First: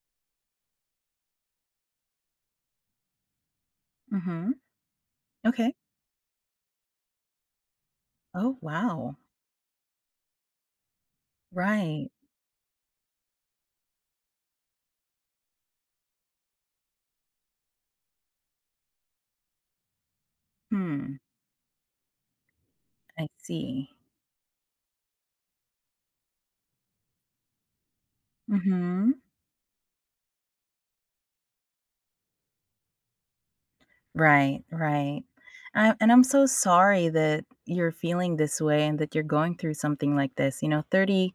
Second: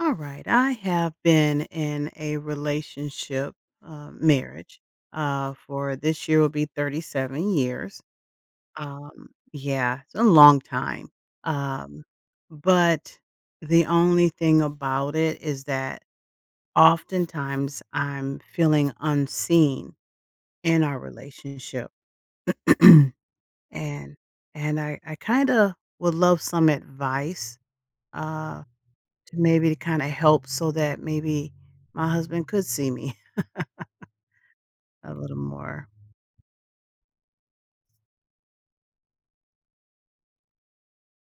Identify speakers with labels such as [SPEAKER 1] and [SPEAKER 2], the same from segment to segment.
[SPEAKER 1] All right. I have been in a relationship,
[SPEAKER 2] Mhm.
[SPEAKER 1] marriage,
[SPEAKER 2] Okay.
[SPEAKER 1] for this year will be 37 years.
[SPEAKER 2] Oh, wow.
[SPEAKER 1] Yeah, it's a long time. Um,
[SPEAKER 2] Right.
[SPEAKER 1] but the only thing about it is that oftentimes I'm feeling unseen in our
[SPEAKER 2] Hmm.
[SPEAKER 1] relationship. and
[SPEAKER 2] I see.
[SPEAKER 1] and I kind of would love some advice. Um,
[SPEAKER 2] Mhm.
[SPEAKER 1] to maybe to kinda help so that maybe my husband could see me
[SPEAKER 2] Right,
[SPEAKER 1] a
[SPEAKER 2] right.
[SPEAKER 1] little more.
[SPEAKER 2] And I'm so sorry that you're feeling this way and that you're going through something like this. You know, thirty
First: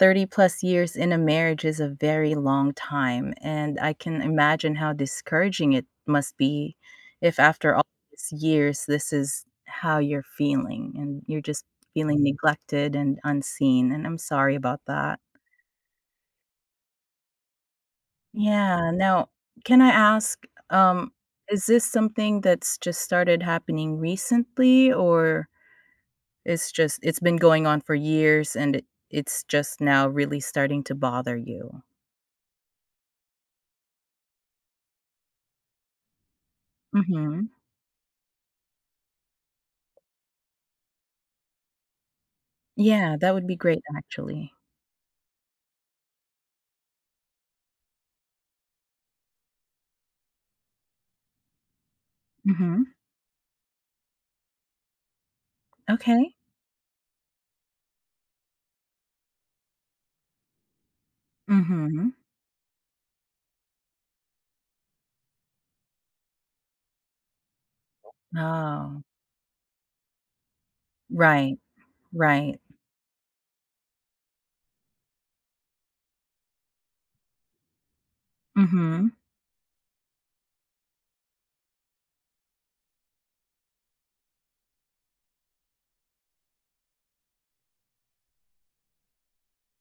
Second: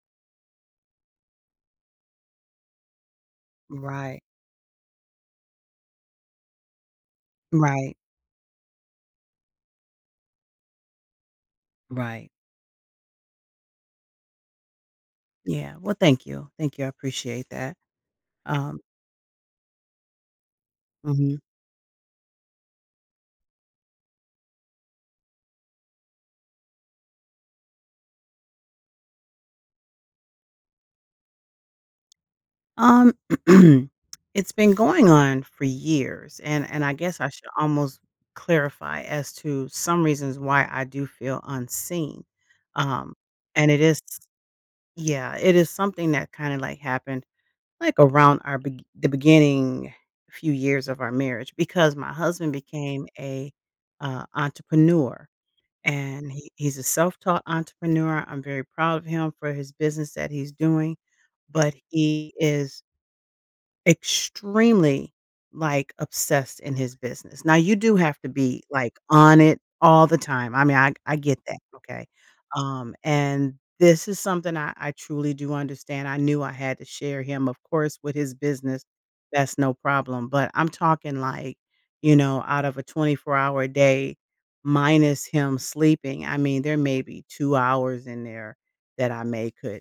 [SPEAKER 2] thirty plus years in a marriage is a very long time, and I
[SPEAKER 1] Right,
[SPEAKER 2] can imagine how discouraging it must be if after all
[SPEAKER 1] right,
[SPEAKER 2] these years this is how you're feeling and you're just feeling
[SPEAKER 1] right.
[SPEAKER 2] neglected and unseen. And I'm sorry about that.
[SPEAKER 1] Yeah, well, thank you. Thank you, I appreciate that. Um.
[SPEAKER 2] Yeah, now, can I ask, um,
[SPEAKER 1] Mhm.
[SPEAKER 2] is this something that's just started happening recently, or it's just it's been going on for years and it's just now really starting to bother you?
[SPEAKER 1] um, it's been going on for years, and I guess I should
[SPEAKER 2] Mhm.
[SPEAKER 1] almost clarify as to some reasons why I do feel unseen. Um,
[SPEAKER 2] Yeah, that would be
[SPEAKER 1] and it
[SPEAKER 2] great,
[SPEAKER 1] is
[SPEAKER 2] actually.
[SPEAKER 1] yeah, it is something that kinda, like, happened. Like, around our beg the beginning few years of our marriage because my husband
[SPEAKER 2] Mhm.
[SPEAKER 1] became a, entrepreneur, and
[SPEAKER 2] Okay.
[SPEAKER 1] he's a self-taught entrepreneur. I'm very proud of him for his business that he's doing, but
[SPEAKER 2] Mhm.
[SPEAKER 1] he is extremely, like, obsessed in his business. Now you do have to be, like,
[SPEAKER 2] Oh,
[SPEAKER 1] on it all the time. I mean, I get that,
[SPEAKER 2] right,
[SPEAKER 1] okay?
[SPEAKER 2] right.
[SPEAKER 1] And this is something I truly do understand. I knew I had to share him, of course, with his business,
[SPEAKER 2] Mhm.
[SPEAKER 1] that's no problem, but I'm talking, like, you know, out of a 24-hour day, minus him sleeping, I mean, there may be 2 hours in there that I may could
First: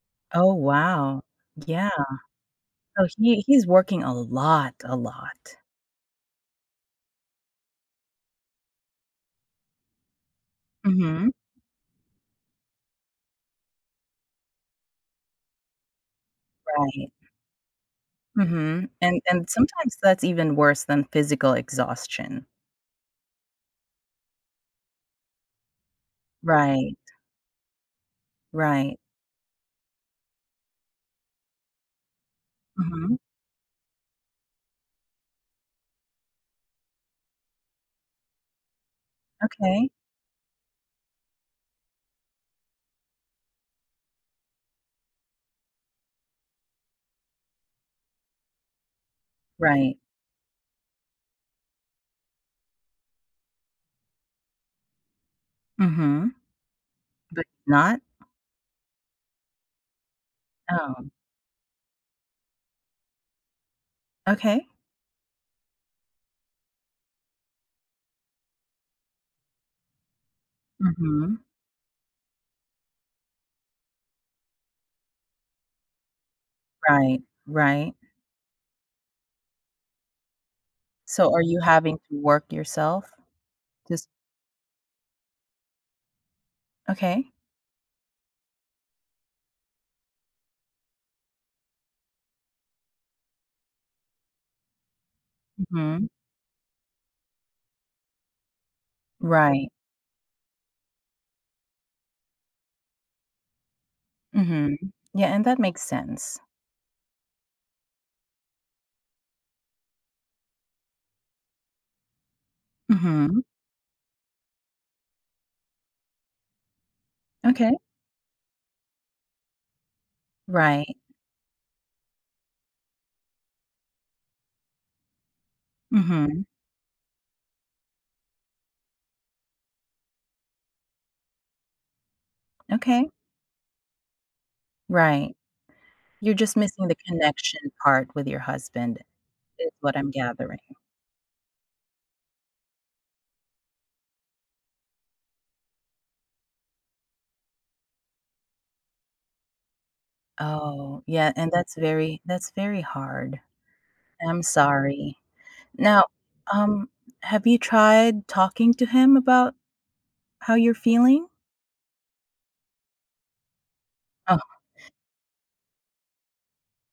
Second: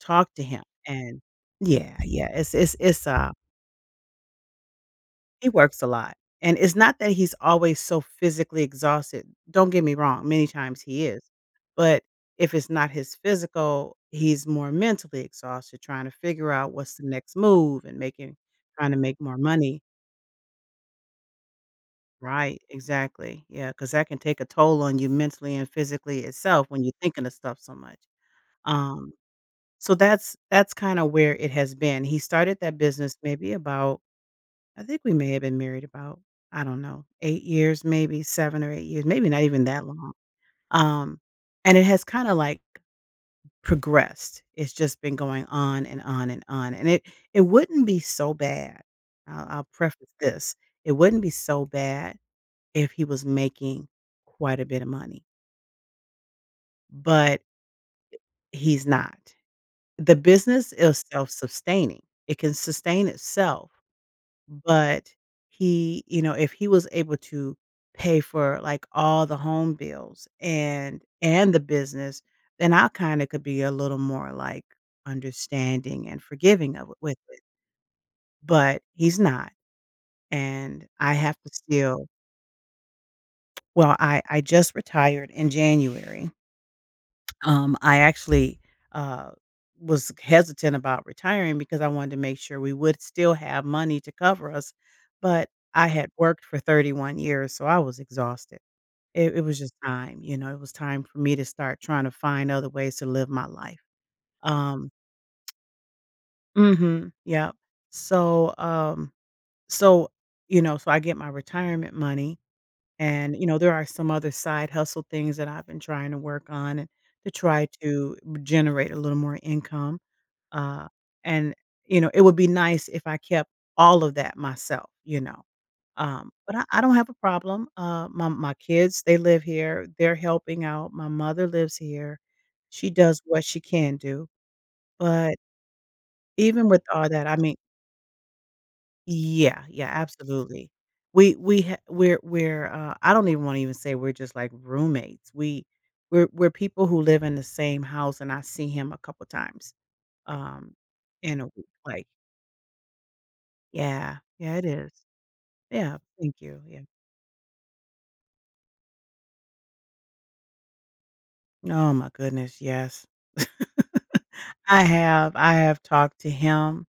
[SPEAKER 1] talk to
[SPEAKER 2] Oh,
[SPEAKER 1] him, and
[SPEAKER 2] wow. Yeah.
[SPEAKER 1] yeah, yeah,
[SPEAKER 2] So he's working a lot, a
[SPEAKER 1] he
[SPEAKER 2] lot.
[SPEAKER 1] works a lot, and it's not that he's always so physically exhausted, don't get me wrong, many times he is,
[SPEAKER 2] Mhm.
[SPEAKER 1] but if it's not his physical, he's more mentally exhausted trying to figure out what's the
[SPEAKER 2] Right.
[SPEAKER 1] next move and making
[SPEAKER 2] Mhm,
[SPEAKER 1] trying to make
[SPEAKER 2] and
[SPEAKER 1] more
[SPEAKER 2] and
[SPEAKER 1] money.
[SPEAKER 2] sometimes that's even worse than physical exhaustion.
[SPEAKER 1] Right, exactly. Yeah, because that can take a toll on you mentally and physically itself when you're
[SPEAKER 2] Right,
[SPEAKER 1] thinking of stuff so much.
[SPEAKER 2] right.
[SPEAKER 1] Um, so that's kinda where it has been. He started that
[SPEAKER 2] Mhm,
[SPEAKER 1] business maybe about, I think we may have been married about, I don't know, 8 years, maybe 7 or 8 years, maybe not even that
[SPEAKER 2] okay.
[SPEAKER 1] long. Um, and it has kinda, like, progressed. It's just been going on and on and on, and it wouldn't be so bad. I'll
[SPEAKER 2] Right.
[SPEAKER 1] preface this. It wouldn't be so bad if he was making quite a bit of money,
[SPEAKER 2] Mhm,
[SPEAKER 1] but
[SPEAKER 2] but not?
[SPEAKER 1] he's not. The business is
[SPEAKER 2] Oh,
[SPEAKER 1] self-sustaining. It can sustain itself.
[SPEAKER 2] okay.
[SPEAKER 1] But he, you know, if he was able to pay for, like, all the home bills and
[SPEAKER 2] Mhm,
[SPEAKER 1] the business, then I kinda could be a little more, like, understanding and forgiving of it with
[SPEAKER 2] right,
[SPEAKER 1] it.
[SPEAKER 2] right.
[SPEAKER 1] But he's not, and I
[SPEAKER 2] So
[SPEAKER 1] have
[SPEAKER 2] are
[SPEAKER 1] to
[SPEAKER 2] you having
[SPEAKER 1] still,
[SPEAKER 2] to work yourself?
[SPEAKER 1] well,
[SPEAKER 2] Just
[SPEAKER 1] I just retired in January.
[SPEAKER 2] okay.
[SPEAKER 1] I actually, uh, was hesitant about retiring because I wanted to make sure we would still have money to cover us, but I
[SPEAKER 2] Mhm,
[SPEAKER 1] had worked for 31 years, so I was exhausted. It was
[SPEAKER 2] right.
[SPEAKER 1] just time, you know, it was time for me to start trying to find other ways to live my life. Um,
[SPEAKER 2] Mhm. Yeah, and that makes sense.
[SPEAKER 1] mhm, yep. So, so, you know, so I get my retirement money, and,
[SPEAKER 2] Mhm,
[SPEAKER 1] you know, there are some other side hustle things that I've been trying to work on and to try
[SPEAKER 2] okay.
[SPEAKER 1] to generate a little more income. Uh,
[SPEAKER 2] Right.
[SPEAKER 1] and, you know, it would be nice if I kept all of that myself, you know.
[SPEAKER 2] Mhm,
[SPEAKER 1] But I don't have a problem. My kids, they live here. They're helping out. My mother lives here. She
[SPEAKER 2] okay.
[SPEAKER 1] does what she can do. But
[SPEAKER 2] Right. You're just
[SPEAKER 1] even with
[SPEAKER 2] missing the
[SPEAKER 1] all that, I mean,
[SPEAKER 2] connection part with your husband
[SPEAKER 1] yeah,
[SPEAKER 2] is
[SPEAKER 1] yeah,
[SPEAKER 2] what I'm gathering.
[SPEAKER 1] absolutely. We ha we're, I don't even wanna even say we're just like roommates. We're people who live in the same house, and I see him a couple times, um,
[SPEAKER 2] Oh, yeah,
[SPEAKER 1] in a
[SPEAKER 2] and
[SPEAKER 1] week, like,
[SPEAKER 2] that's very hard.
[SPEAKER 1] yeah,
[SPEAKER 2] I'm
[SPEAKER 1] yeah, it is.
[SPEAKER 2] sorry.
[SPEAKER 1] Yeah,
[SPEAKER 2] Now,
[SPEAKER 1] thank you, yeah.
[SPEAKER 2] um, have you tried talking to him about how you're feeling?
[SPEAKER 1] Oh my goodness, yes.
[SPEAKER 2] Oh,
[SPEAKER 1] I have. I have talked to him.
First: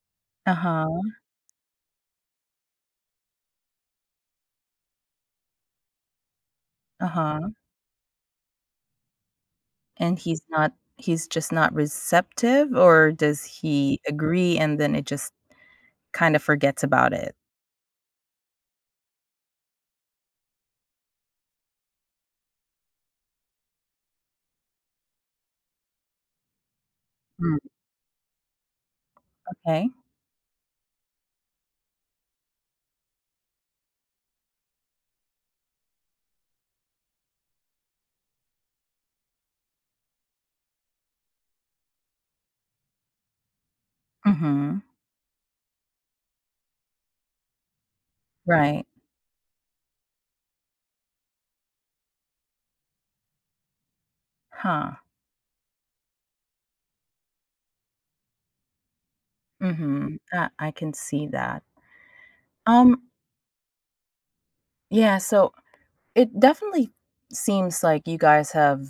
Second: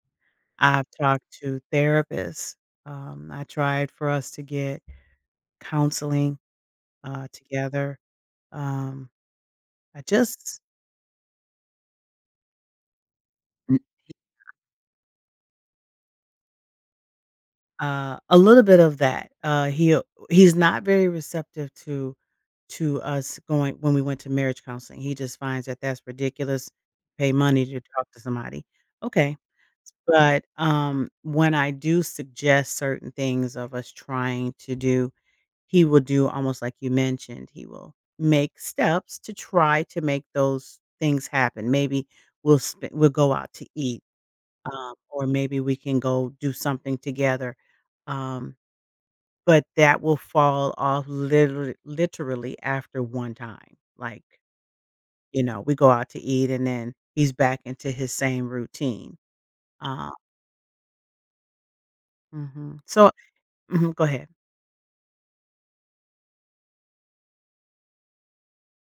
[SPEAKER 1] I've
[SPEAKER 2] uh-huh,
[SPEAKER 1] talked to therapists. I tried for us to get counseling,
[SPEAKER 2] uh-huh,
[SPEAKER 1] together. Um, I
[SPEAKER 2] and he's
[SPEAKER 1] just
[SPEAKER 2] not he's just not receptive, or does
[SPEAKER 1] N
[SPEAKER 2] he agree and then it just kind of forgets about it?
[SPEAKER 1] A little bit of that. He's not very receptive to us going. When we went to marriage counseling, he just finds that that's ridiculous, pay
[SPEAKER 2] Mm,
[SPEAKER 1] money to talk to somebody. Okay.
[SPEAKER 2] okay.
[SPEAKER 1] But, when I do suggest certain things of us trying to do, he will do almost like you mentioned. He will make steps to try to make those things happen. Maybe we'll go out to eat,
[SPEAKER 2] Mhm.
[SPEAKER 1] or maybe we can go do something together. Um,
[SPEAKER 2] Right.
[SPEAKER 1] but that will fall off literally, literally after one time. Like,
[SPEAKER 2] Huh.
[SPEAKER 1] you know, we go out to eat and then he's back into his same routine. Uh,
[SPEAKER 2] Mhm. I can see that.
[SPEAKER 1] mhm.
[SPEAKER 2] Um,
[SPEAKER 1] So, mhm, go ahead.
[SPEAKER 2] yeah, so it definitely seems like you guys have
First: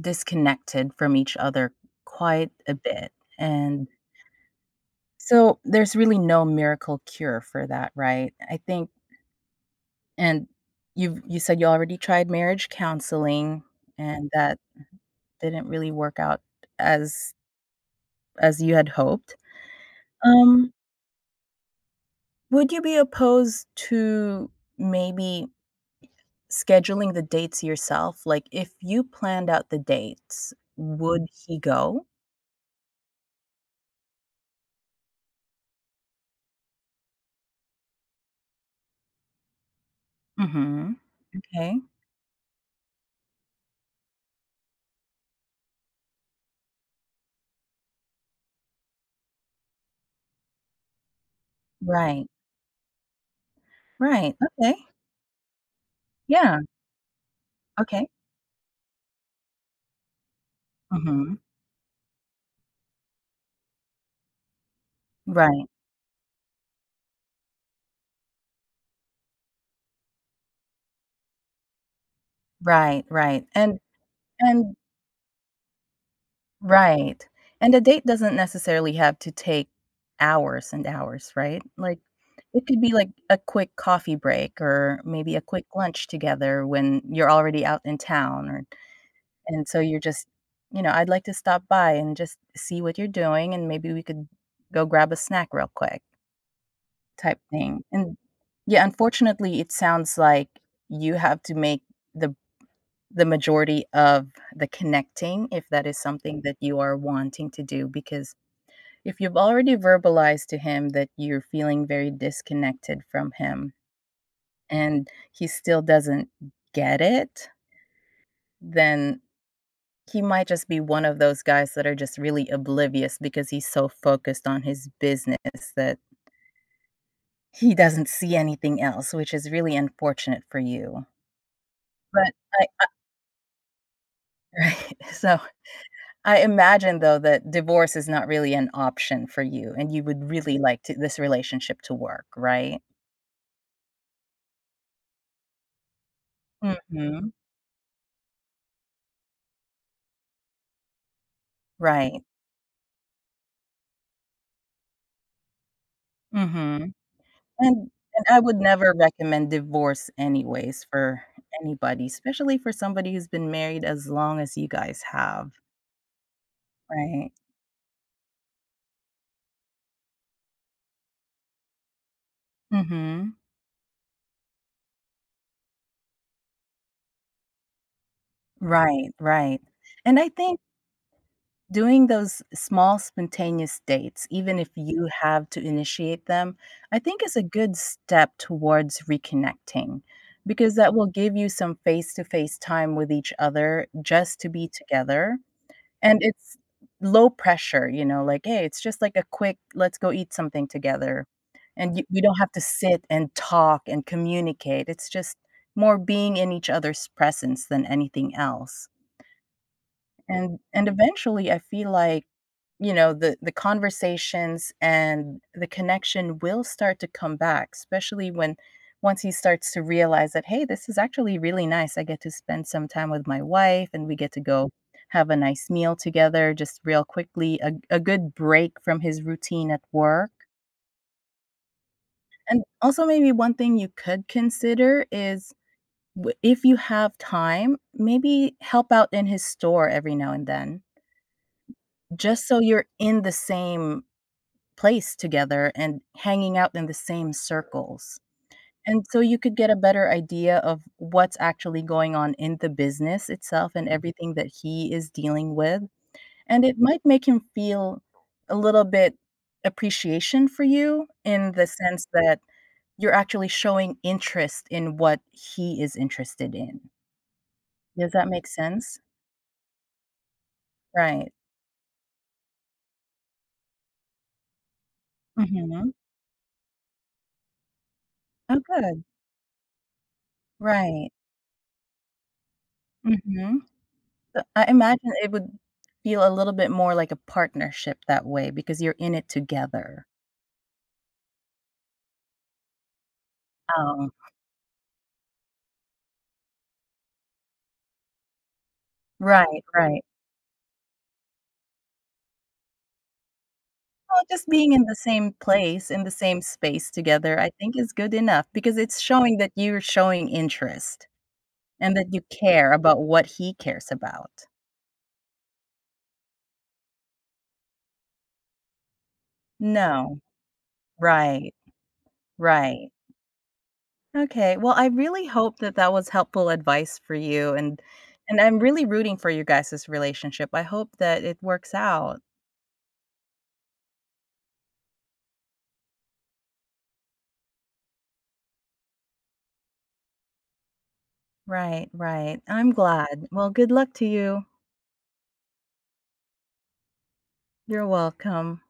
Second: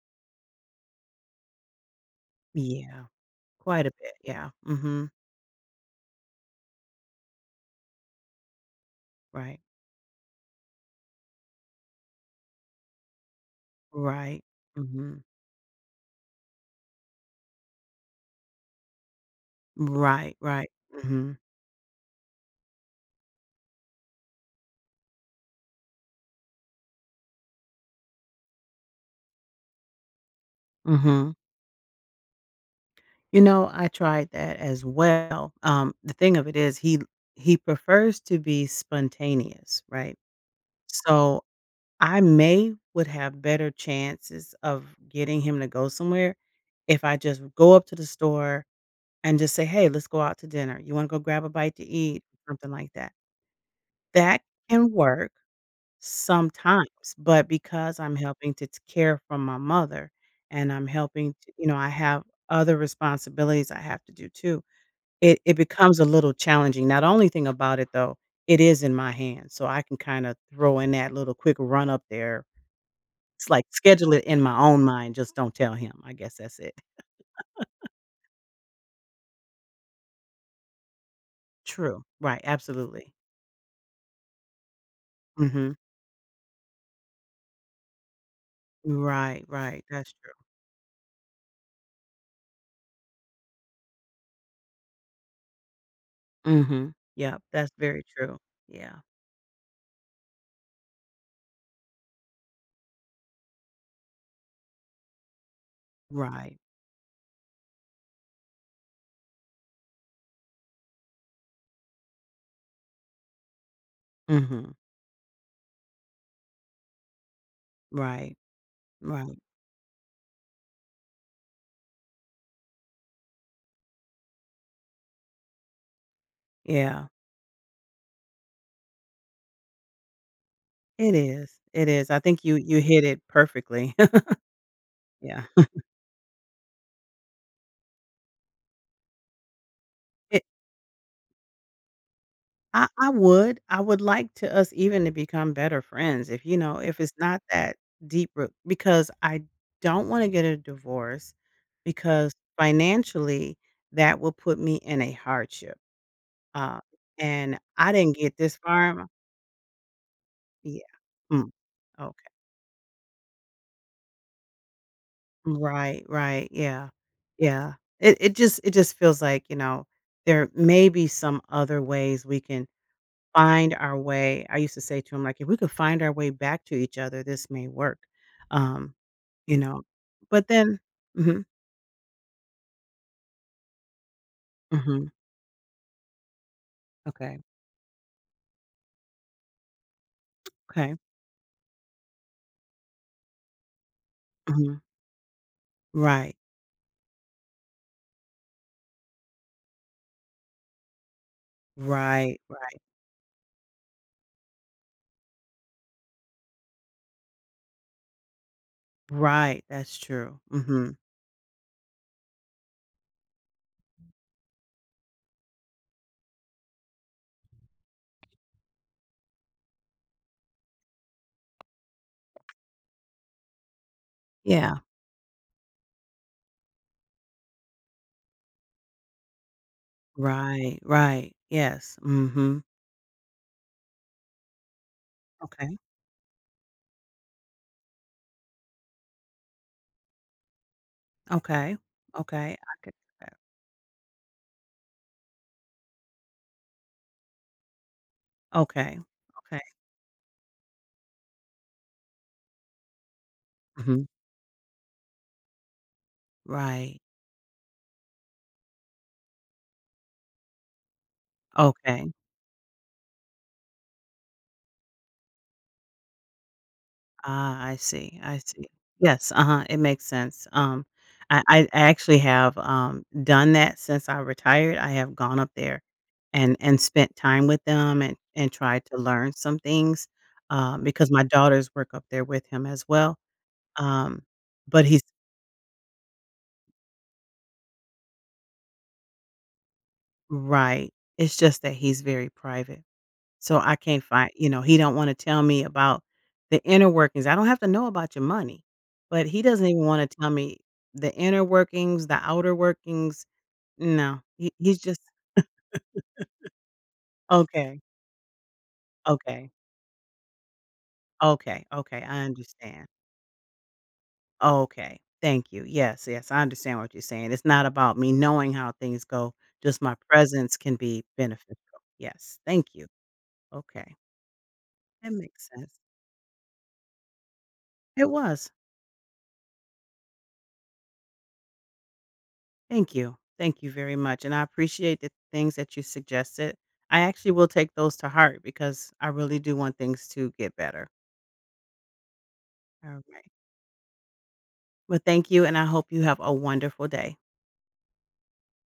[SPEAKER 2] disconnected from each other quite a
[SPEAKER 1] Yeah,
[SPEAKER 2] bit.
[SPEAKER 1] quite
[SPEAKER 2] And
[SPEAKER 1] a bit. Yeah. Hmm.
[SPEAKER 2] so there's really no miracle cure for that, right? I think
[SPEAKER 1] Right.
[SPEAKER 2] and you said you already tried marriage counseling and
[SPEAKER 1] Right.
[SPEAKER 2] that
[SPEAKER 1] Hmm.
[SPEAKER 2] didn't really work out as as you had hoped.
[SPEAKER 1] Right. Right.
[SPEAKER 2] Um,
[SPEAKER 1] Hmm.
[SPEAKER 2] would you be opposed to maybe scheduling the dates yourself? Like if you planned out the dates, would
[SPEAKER 1] Hmm.
[SPEAKER 2] he go?
[SPEAKER 1] You know, I tried that as well. The thing of it is he prefers to be spontaneous, right?
[SPEAKER 2] Mhm.
[SPEAKER 1] So
[SPEAKER 2] Okay.
[SPEAKER 1] I may would have better chances of getting him to go somewhere if I just go up to the store and just say, "Hey, let's go out to dinner. You want to go grab a bite to eat?"
[SPEAKER 2] Right.
[SPEAKER 1] Something like that.
[SPEAKER 2] Right.
[SPEAKER 1] That
[SPEAKER 2] Okay.
[SPEAKER 1] can work
[SPEAKER 2] Yeah,
[SPEAKER 1] sometimes, but because
[SPEAKER 2] okay.
[SPEAKER 1] I'm helping to care for my mother and I'm helping
[SPEAKER 2] Mhm.
[SPEAKER 1] to, you know, I have other responsibilities I have to do too, it
[SPEAKER 2] Right,
[SPEAKER 1] becomes a little challenging. Now, the only thing about it though, it is in my hands, so I can kinda throw in that little quick run up there.
[SPEAKER 2] right, right,
[SPEAKER 1] It's like
[SPEAKER 2] and
[SPEAKER 1] schedule it in my
[SPEAKER 2] and
[SPEAKER 1] own mind, just don't tell him. I guess that's it.
[SPEAKER 2] Right, and a date doesn't necessarily have to take hours and hours, right? Like,
[SPEAKER 1] True. Right,
[SPEAKER 2] it could be, like,
[SPEAKER 1] absolutely.
[SPEAKER 2] a quick coffee break or maybe a quick
[SPEAKER 1] Mhm.
[SPEAKER 2] lunch together when you're already out in town or
[SPEAKER 1] Right,
[SPEAKER 2] and so
[SPEAKER 1] right,
[SPEAKER 2] you're
[SPEAKER 1] that's
[SPEAKER 2] just,
[SPEAKER 1] true.
[SPEAKER 2] you know, "I'd like to stop by and just see what you're doing, and maybe we could go grab a snack real quick,"
[SPEAKER 1] Mhm.
[SPEAKER 2] type
[SPEAKER 1] Yep, that's
[SPEAKER 2] thing,
[SPEAKER 1] very
[SPEAKER 2] and
[SPEAKER 1] true.
[SPEAKER 2] yeah,
[SPEAKER 1] Yeah.
[SPEAKER 2] unfortunately, it sounds like you have to make the the majority of the connecting, if that is something that
[SPEAKER 1] Right.
[SPEAKER 2] you are wanting to do, because if you've already verbalized to him that you're feeling very disconnected from him
[SPEAKER 1] Mhm.
[SPEAKER 2] and he still doesn't get it,
[SPEAKER 1] Right.
[SPEAKER 2] then
[SPEAKER 1] Right.
[SPEAKER 2] he might just be one of those guys that are just really oblivious because he's so focused on his business that
[SPEAKER 1] Yeah.
[SPEAKER 2] he doesn't see anything else, which is really unfortunate for you.
[SPEAKER 1] It is. It is. I
[SPEAKER 2] But
[SPEAKER 1] think you
[SPEAKER 2] I,
[SPEAKER 1] you
[SPEAKER 2] I
[SPEAKER 1] hit it perfectly.
[SPEAKER 2] right. So
[SPEAKER 1] Yeah.
[SPEAKER 2] I imagine, though, that divorce is not really an option for you, and you would really like to this relationship to work, right?
[SPEAKER 1] I would. I would like to us even to become better friends if, you know, if it's
[SPEAKER 2] Mhm.
[SPEAKER 1] not that deep root, because I don't wanna get a divorce
[SPEAKER 2] Right.
[SPEAKER 1] because financially, that will put me in a hardship, uh,
[SPEAKER 2] Mhm.
[SPEAKER 1] and I
[SPEAKER 2] And
[SPEAKER 1] didn't
[SPEAKER 2] and
[SPEAKER 1] get
[SPEAKER 2] I
[SPEAKER 1] this
[SPEAKER 2] would
[SPEAKER 1] far
[SPEAKER 2] never
[SPEAKER 1] in my,
[SPEAKER 2] recommend divorce
[SPEAKER 1] yeah.
[SPEAKER 2] anyways for
[SPEAKER 1] Mm,
[SPEAKER 2] anybody,
[SPEAKER 1] okay.
[SPEAKER 2] especially for somebody who's been married as long as you guys have,
[SPEAKER 1] Right, right, yeah.
[SPEAKER 2] right?
[SPEAKER 1] Yeah. It just it just feels like, you know, there may be some other ways we can
[SPEAKER 2] Mhm.
[SPEAKER 1] find our way. I used to say to him, like, "If we could find our way back to each other, this may work." Um,
[SPEAKER 2] Right,
[SPEAKER 1] you
[SPEAKER 2] right.
[SPEAKER 1] know?
[SPEAKER 2] And I
[SPEAKER 1] But
[SPEAKER 2] think
[SPEAKER 1] then, mhm,
[SPEAKER 2] doing those small spontaneous dates, even if
[SPEAKER 1] mhm,
[SPEAKER 2] you have to initiate them, I think is
[SPEAKER 1] okay,
[SPEAKER 2] a good step towards reconnecting because
[SPEAKER 1] okay,
[SPEAKER 2] that will give you some face to face time with each other just to be
[SPEAKER 1] mhm,
[SPEAKER 2] together. And
[SPEAKER 1] right,
[SPEAKER 2] it's low pressure, you know, like, hey, it's just like a quick, let's go eat something together. And you, we don't
[SPEAKER 1] right,
[SPEAKER 2] have to
[SPEAKER 1] right,
[SPEAKER 2] sit and talk and communicate. It's just more being in each other's presence than anything else.
[SPEAKER 1] right, that's true,
[SPEAKER 2] And
[SPEAKER 1] mhm,
[SPEAKER 2] eventually I feel like, you know, the conversations and the connection will start to come back, especially when once he starts to realize that, "Hey, this is actually really nice. I get to spend some time with my wife and we get to go
[SPEAKER 1] yeah,
[SPEAKER 2] have a nice meal together just real quickly, a good break from his routine at work."
[SPEAKER 1] right, right, yes, mhm,
[SPEAKER 2] And also maybe one thing you could consider is
[SPEAKER 1] okay,
[SPEAKER 2] w if you have time, maybe help out in his store every now and then.
[SPEAKER 1] okay,
[SPEAKER 2] Just
[SPEAKER 1] okay,
[SPEAKER 2] so
[SPEAKER 1] I
[SPEAKER 2] you're
[SPEAKER 1] could,
[SPEAKER 2] in the same place together and hanging out in the same circles.
[SPEAKER 1] okay,
[SPEAKER 2] And so you could
[SPEAKER 1] okay,
[SPEAKER 2] get a better idea of what's actually going on in the business itself and
[SPEAKER 1] mhm,
[SPEAKER 2] everything that he is dealing with. And it
[SPEAKER 1] right,
[SPEAKER 2] might make him feel a little bit appreciation for you in the sense
[SPEAKER 1] okay.
[SPEAKER 2] that you're actually showing interest in what he is interested in.
[SPEAKER 1] Ah, I
[SPEAKER 2] Does
[SPEAKER 1] see,
[SPEAKER 2] that
[SPEAKER 1] I
[SPEAKER 2] make
[SPEAKER 1] see.
[SPEAKER 2] sense?
[SPEAKER 1] Yes, uh-huh, it makes sense.
[SPEAKER 2] Right.
[SPEAKER 1] I actually have, done that since I retired. I have gone up there
[SPEAKER 2] Mhm.
[SPEAKER 1] and spent time with them and
[SPEAKER 2] Oh,
[SPEAKER 1] tried to
[SPEAKER 2] good.
[SPEAKER 1] learn some things, because
[SPEAKER 2] Right.
[SPEAKER 1] my daughters work up there with him as well.
[SPEAKER 2] Mhm.
[SPEAKER 1] Um,
[SPEAKER 2] So, I
[SPEAKER 1] but he's
[SPEAKER 2] imagine it would feel a little bit more like a partnership that way because you're in it together.
[SPEAKER 1] right. It's just that he's very private. So I can't
[SPEAKER 2] Oh,
[SPEAKER 1] find, you know, he don't wanna tell me about the inner workings. I don't have to know about your money, but he
[SPEAKER 2] right,
[SPEAKER 1] doesn't even
[SPEAKER 2] right.
[SPEAKER 1] wanna tell me the inner workings, the outer workings. No,
[SPEAKER 2] Well, just
[SPEAKER 1] he
[SPEAKER 2] being
[SPEAKER 1] he's
[SPEAKER 2] in the
[SPEAKER 1] just
[SPEAKER 2] same place, in the same space together, I think
[SPEAKER 1] okay,
[SPEAKER 2] is good enough because it's showing
[SPEAKER 1] okay,
[SPEAKER 2] that you're showing interest
[SPEAKER 1] okay,
[SPEAKER 2] and
[SPEAKER 1] okay,
[SPEAKER 2] that you
[SPEAKER 1] I
[SPEAKER 2] care
[SPEAKER 1] understand.
[SPEAKER 2] about what he cares about.
[SPEAKER 1] Okay, thank you. Yes, yes, I understand what you're saying. It's not about me knowing how things go, just my
[SPEAKER 2] No.
[SPEAKER 1] presence can be
[SPEAKER 2] Right,
[SPEAKER 1] beneficial. Yes, thank you.
[SPEAKER 2] right.
[SPEAKER 1] Okay,
[SPEAKER 2] Okay, well, I
[SPEAKER 1] that
[SPEAKER 2] really
[SPEAKER 1] makes
[SPEAKER 2] hope that
[SPEAKER 1] sense.
[SPEAKER 2] that was helpful advice for you,
[SPEAKER 1] It
[SPEAKER 2] and
[SPEAKER 1] was.
[SPEAKER 2] I'm really rooting for you guys' relationship. I hope that it works out.
[SPEAKER 1] Thank you. Thank you very much, and I appreciate the things that you suggested. I actually will take those to heart because I really do want things to get better.
[SPEAKER 2] Right, right. I'm
[SPEAKER 1] All
[SPEAKER 2] glad.
[SPEAKER 1] right.
[SPEAKER 2] Well, good luck to you.
[SPEAKER 1] Well, thank you, and I hope you have a wonderful day.
[SPEAKER 2] You're welcome.